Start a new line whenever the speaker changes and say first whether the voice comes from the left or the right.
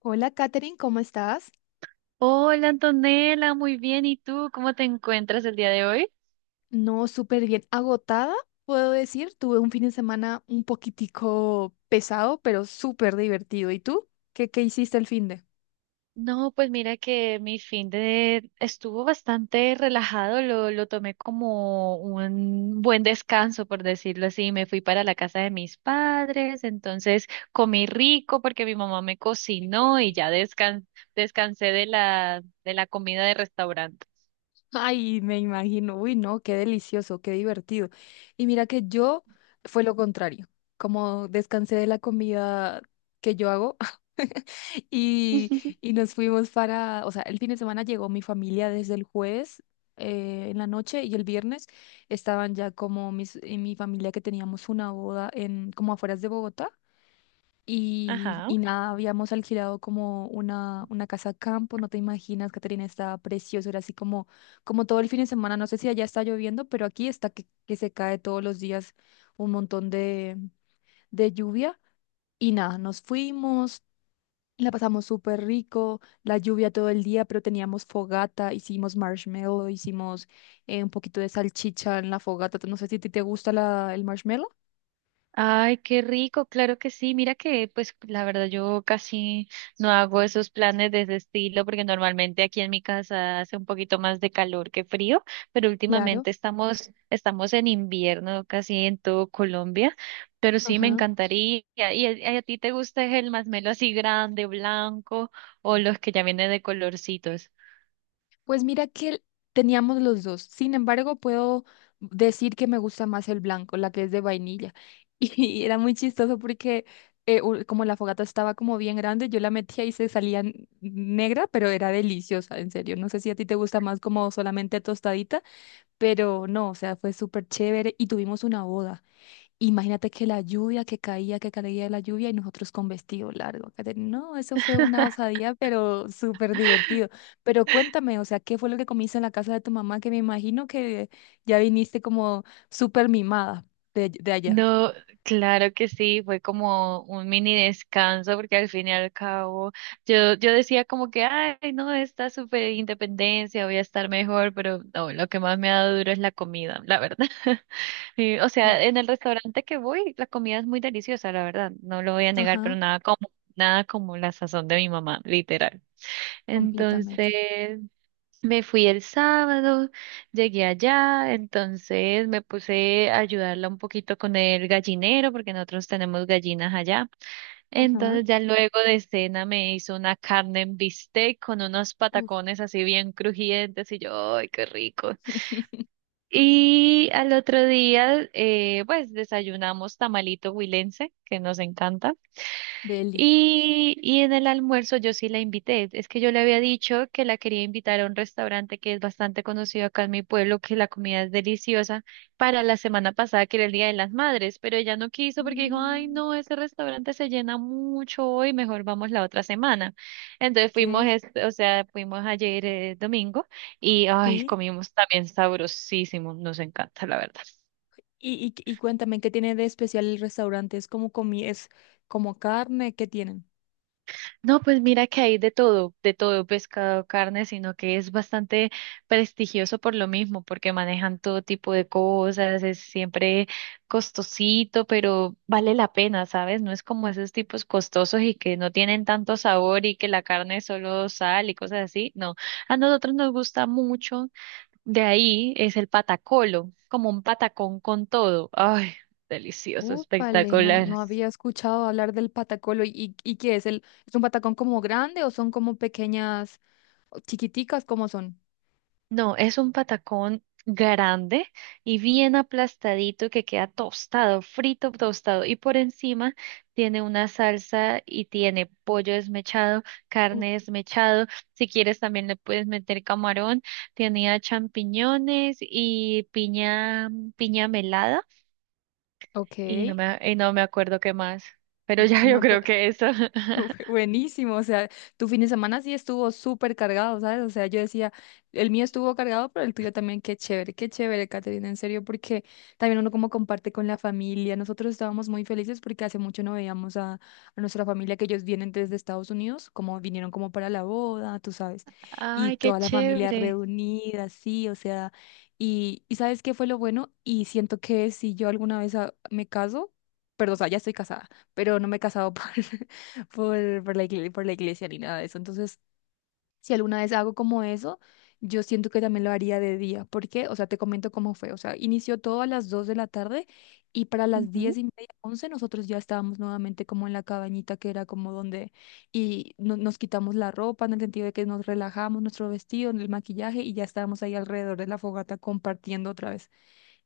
left: Hola, Katherine, ¿cómo estás?
right: Hola Antonella, muy bien. ¿Y tú cómo te encuentras el día de hoy?
left: No, súper bien. Agotada, puedo decir. Tuve un fin de semana un poquitico pesado, pero súper divertido. ¿Y tú? ¿Qué hiciste el fin de?
right: No, pues mira que mi fin de estuvo bastante relajado, lo tomé como un buen descanso, por decirlo así. Me fui para la casa de mis padres, entonces comí rico porque mi mamá me cocinó y ya descansé de la comida de restaurante.
left: Ay, me imagino, uy, no, qué delicioso, qué divertido. Y mira que yo fue lo contrario, como descansé de la comida que yo hago, y, y nos fuimos para, o sea, el fin de semana llegó mi familia desde el jueves en la noche, y el viernes estaban ya como mis, y mi familia que teníamos una boda en, como afueras de Bogotá.
right: Ajá.
left: Y nada, habíamos alquilado como una casa campo, no te imaginas, Caterina, estaba precioso, era así como todo el fin de semana, no sé si allá está lloviendo, pero aquí está que se cae todos los días un montón de lluvia. Y nada, nos fuimos, la pasamos súper rico, la lluvia todo el día, pero teníamos fogata, hicimos marshmallow, hicimos un poquito de salchicha en la fogata, no sé si a ti te gusta el marshmallow.
right: Ay, qué rico, claro que sí. Mira que, pues, la verdad yo casi no hago esos planes de ese estilo porque normalmente aquí en mi casa hace un poquito más de calor que frío, pero
left: Claro,
right: últimamente estamos en invierno casi en todo Colombia. Pero sí, me
left: ajá.
right: encantaría. ¿Y a ti te gusta el masmelo así grande, blanco o los que ya vienen de colorcitos?
left: Pues mira que teníamos los dos. Sin embargo, puedo decir que me gusta más el blanco, la que es de vainilla. Y era muy chistoso porque como la fogata estaba como bien grande, yo la metía y se salía negra, pero era deliciosa, en serio. No sé si a ti te gusta más como solamente tostadita, pero no, o sea, fue súper chévere y tuvimos una boda. Imagínate que la lluvia que caía la lluvia y nosotros con vestido largo. Kate, no, eso fue una osadía, pero súper divertido. Pero cuéntame, o sea, ¿qué fue lo que comiste en la casa de tu mamá? Que me imagino que ya viniste como súper mimada de allá.
right: No, claro que sí, fue como un mini descanso porque al fin y al cabo yo decía como que, ay, no, esta super independencia, voy a estar mejor, pero no, lo que más me ha dado duro es la comida, la verdad. Y, o
left: Oh,
right: sea, en el restaurante que voy, la comida es muy deliciosa, la verdad, no lo voy a negar, pero
left: ajá,
right: nada como la sazón de mi mamá, literal.
left: completamente.
right: Entonces, me fui el sábado, llegué allá, entonces me puse a ayudarla un poquito con el gallinero, porque nosotros tenemos gallinas allá.
left: Ajá.
right: Entonces ya luego de cena me hizo una carne en bistec con unos
left: Uf,
right: patacones así bien crujientes y yo, ¡ay, qué rico! Y al otro día, pues desayunamos tamalito huilense, que nos encanta.
left: deli.
right: Y en el almuerzo yo sí la invité. Es que yo le había dicho que la quería invitar a un restaurante que es bastante conocido acá en mi pueblo, que la comida es deliciosa, para la semana pasada, que era el Día de las Madres, pero ella no quiso porque dijo, ay,
left: Mm,
right: no, ese restaurante se llena mucho hoy, mejor vamos la otra semana. Entonces
left: ok,
right: fuimos, es o sea, fuimos ayer domingo y, ay,
left: sí.
right: comimos también sabrosísimo, nos encanta, la verdad.
left: Y cuéntame, ¿qué tiene de especial el restaurante? ¿Es como comi, es como carne? ¿Qué tienen?
right: No, pues mira que hay de todo, pescado, carne, sino que es bastante prestigioso por lo mismo, porque manejan todo tipo de cosas, es siempre costosito, pero vale la pena, ¿sabes? No es como esos tipos costosos y que no tienen tanto sabor y que la carne es solo sal y cosas así. No, a nosotros nos gusta mucho, de ahí es el patacolo, como un patacón con todo. Ay, delicioso,
left: Úpale, no,
right: espectacular.
left: no había escuchado hablar del patacolo. Y qué es el, es un patacón como grande o son como pequeñas, o chiquiticas, cómo son?
right: No, es un patacón grande y bien aplastadito que queda tostado, frito, tostado. Y por encima tiene una salsa y tiene pollo desmechado,
left: Uf,
right: carne desmechado. Si quieres también le puedes meter camarón. Tenía champiñones y piña, piña melada
left: ok,
right: y no me acuerdo qué más. Pero
left: uf,
right: ya yo
left: no,
right: creo que eso.
left: buenísimo, o sea, tu fin de semana sí estuvo súper cargado, ¿sabes? O sea, yo decía, el mío estuvo cargado, pero el tuyo también, qué chévere, Caterina, en serio, porque también uno como comparte con la familia. Nosotros estábamos muy felices porque hace mucho no veíamos a nuestra familia, que ellos vienen desde Estados Unidos, como vinieron como para la boda, tú sabes, y
right: Ay, qué
left: toda la familia
right: chévere.
left: reunida, sí, o sea, y ¿sabes qué fue lo bueno? Y siento que si yo alguna vez me caso, perdón, o sea, ya estoy casada pero no me he casado por, por, por la iglesia, por la iglesia ni nada de eso. Entonces, si alguna vez hago como eso, yo siento que también lo haría de día. ¿Por qué? O sea, te comento cómo fue. O sea, inició todo a las 2 de la tarde y para las 10 y media, 11 nosotros ya estábamos nuevamente como en la cabañita que era como donde y nos quitamos la ropa en el sentido de que nos relajamos, nuestro vestido, el maquillaje, y ya estábamos ahí alrededor de la fogata compartiendo otra vez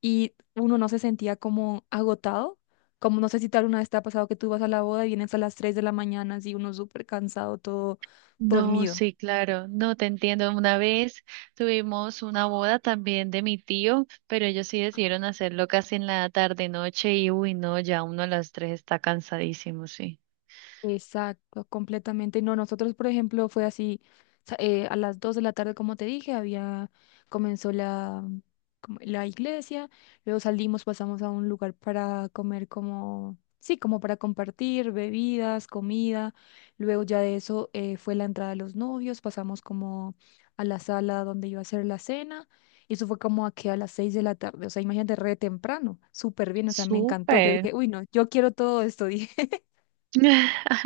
left: y uno no se sentía como agotado. Como no sé si tal una vez te ha pasado que tú vas a la boda y vienes a las 3 de la mañana, así uno súper cansado, todo
right: No,
left: dormido.
right: sí, claro, no te entiendo. Una vez tuvimos una boda también de mi tío, pero ellos sí decidieron hacerlo casi en la tarde noche y uy, no, ya uno a las tres está cansadísimo, sí.
left: Exacto, completamente. No, nosotros, por ejemplo, fue así, a las 2 de la tarde, como te dije, había, comenzó la, como la iglesia, luego salimos, pasamos a un lugar para comer como, sí, como para compartir bebidas, comida, luego ya de eso fue la entrada de los novios, pasamos como a la sala donde iba a ser la cena, y eso fue como a que a las 6 de la tarde, o sea, imagínate, re temprano, súper bien, o sea, me encantó, yo
right: Súper.
left: dije, uy, no, yo quiero todo esto, dije.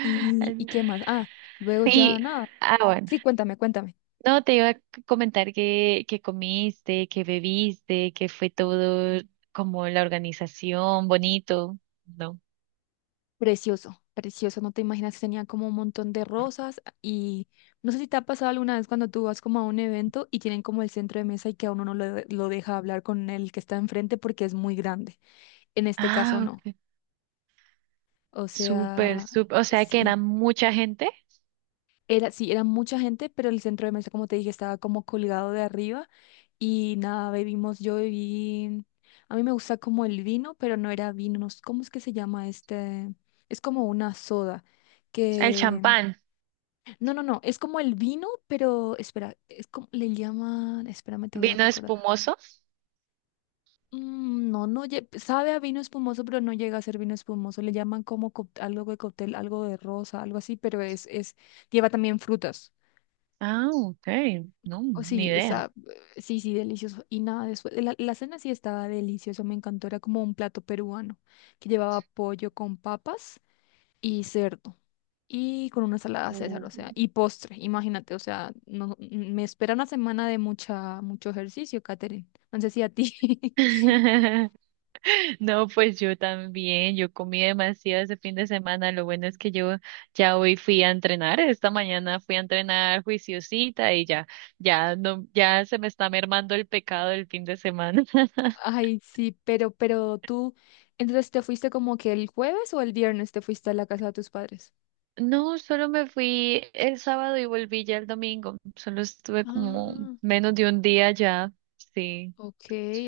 left: Y qué más? Ah, luego ya
right: Y,
left: nada.
right: bueno,
left: Sí, cuéntame, cuéntame.
right: no te iba a comentar que comiste, que bebiste, que fue todo como la organización, bonito, ¿no?
left: Precioso, precioso. No te imaginas, tenía como un montón de rosas, y no sé si te ha pasado alguna vez cuando tú vas como a un evento y tienen como el centro de mesa y que a uno no lo deja hablar con el que está enfrente porque es muy grande. En este caso
right: Ah,
left: no.
right: ok,
left: O
right: súper,
left: sea,
right: súper, o sea que
left: sí.
right: era mucha gente.
left: Era, sí, era mucha gente, pero el centro de mesa, como te dije, estaba como colgado de arriba y nada, bebimos, yo bebí, a mí me gusta como el vino, pero no era vino, no sé, ¿cómo es que se llama este? Es como una soda,
right: El
left: que,
right: champán,
left: no, no, no, es como el vino, pero, espera, es como, le llaman, espérame, te voy a
right: vino
left: recordar.
right: espumoso.
left: Mm, no, no, sabe a vino espumoso, pero no llega a ser vino espumoso, le llaman como algo de cóctel, algo de rosa, algo así, pero es, lleva también frutas.
right: Ah, ok, no,
left: Oh,
right: ni
left: sí,
right: idea.
left: está, sí, sí, delicioso. Y nada, después, la cena sí estaba deliciosa, me encantó. Era como un plato peruano que llevaba pollo con papas y cerdo y con una salada César, o sea,
right: Mm.
left: y postre, imagínate, o sea, no, me espera una semana de mucha, mucho ejercicio, Katherine. No sé si a ti.
right: No, pues yo también, yo comí demasiado ese fin de semana. Lo bueno es que yo ya hoy fui a entrenar, esta mañana fui a entrenar juiciosita y ya no, ya se me está mermando el pecado del fin de semana.
left: Ay, sí, pero tú, entonces te fuiste como que el jueves o el viernes te fuiste a la casa de tus padres.
right: No, solo me fui el sábado y volví ya el domingo. Solo estuve como
left: Ah,
right: menos de un día ya, sí.
left: ok,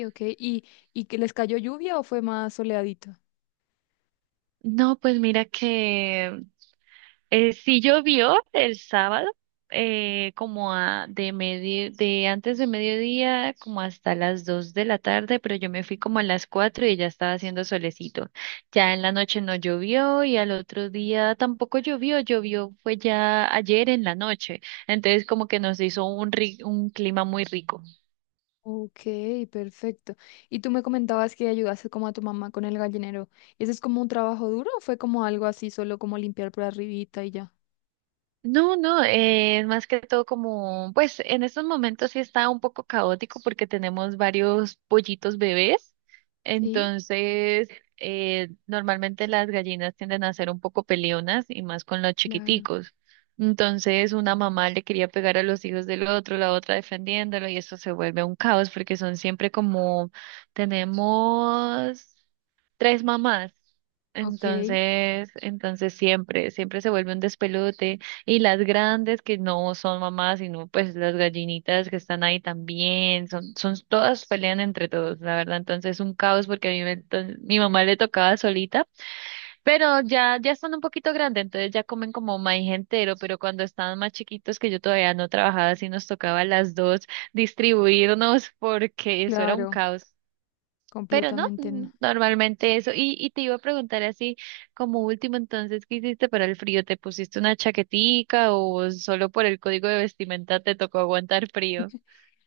left: ok. Y que les cayó lluvia o fue más soleadito?
right: No, pues mira que sí llovió el sábado, como de antes de mediodía, como hasta las 2 de la tarde, pero yo me fui como a las 4 y ya estaba haciendo solecito. Ya en la noche no llovió y al otro día tampoco llovió fue ya ayer en la noche, entonces como que nos hizo un clima muy rico.
left: Ok, perfecto. Y tú me comentabas que ayudaste como a tu mamá con el gallinero. ¿Y ¿ese es como un trabajo duro o fue como algo así, solo como limpiar por arribita y ya?
right: No, no, más que todo como, pues en estos momentos sí está un poco caótico porque tenemos varios pollitos bebés,
left: Sí,
right: entonces normalmente las gallinas tienden a ser un poco peleonas y más con los
left: claro.
right: chiquiticos. Entonces una mamá le quería pegar a los hijos del otro, la otra defendiéndolo y eso se vuelve un caos porque son siempre como, tenemos tres mamás.
left: Ok,
right: Entonces, siempre se vuelve un despelote. Y las grandes que no son mamás, sino pues las gallinitas que están ahí también, son todas pelean entre todos, la verdad. Entonces es un caos porque a mí mi mamá le tocaba solita, pero ya están un poquito grandes, entonces ya comen como maíz entero, pero cuando estaban más chiquitos que yo todavía no trabajaba, así nos tocaba a las dos distribuirnos porque eso era un
left: claro,
right: caos. Pero no,
left: completamente no.
right: normalmente eso. Y te iba a preguntar así, como último entonces, ¿qué hiciste para el frío? ¿Te pusiste una chaquetica o solo por el código de vestimenta te tocó aguantar frío?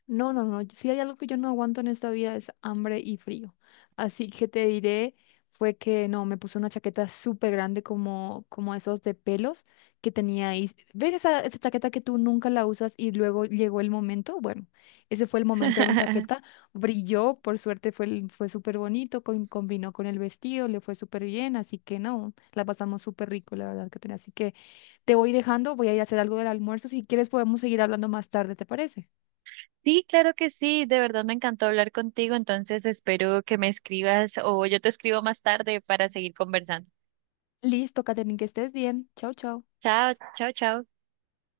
left: No, no, no. Si hay algo que yo no aguanto en esta vida es hambre y frío. Así que te diré, fue que no, me puse una chaqueta súper grande como, como esos de pelos que tenía ahí. ¿Ves esa, esa chaqueta que tú nunca la usas y luego llegó el momento? Bueno, ese fue el momento de mi chaqueta. Brilló, por suerte fue, fue súper bonito, combinó con el vestido, le fue súper bien. Así que no, la pasamos súper rico, la verdad que tenía. Así que te voy dejando, voy a ir a hacer algo del almuerzo. Si quieres podemos seguir hablando más tarde, ¿te parece?
right: Sí, claro que sí, de verdad me encantó hablar contigo, entonces espero que me escribas o yo te escribo más tarde para seguir conversando.
left: Listo, Katherine, que estés bien. Chau, chau.
right: Chao, chao, chao.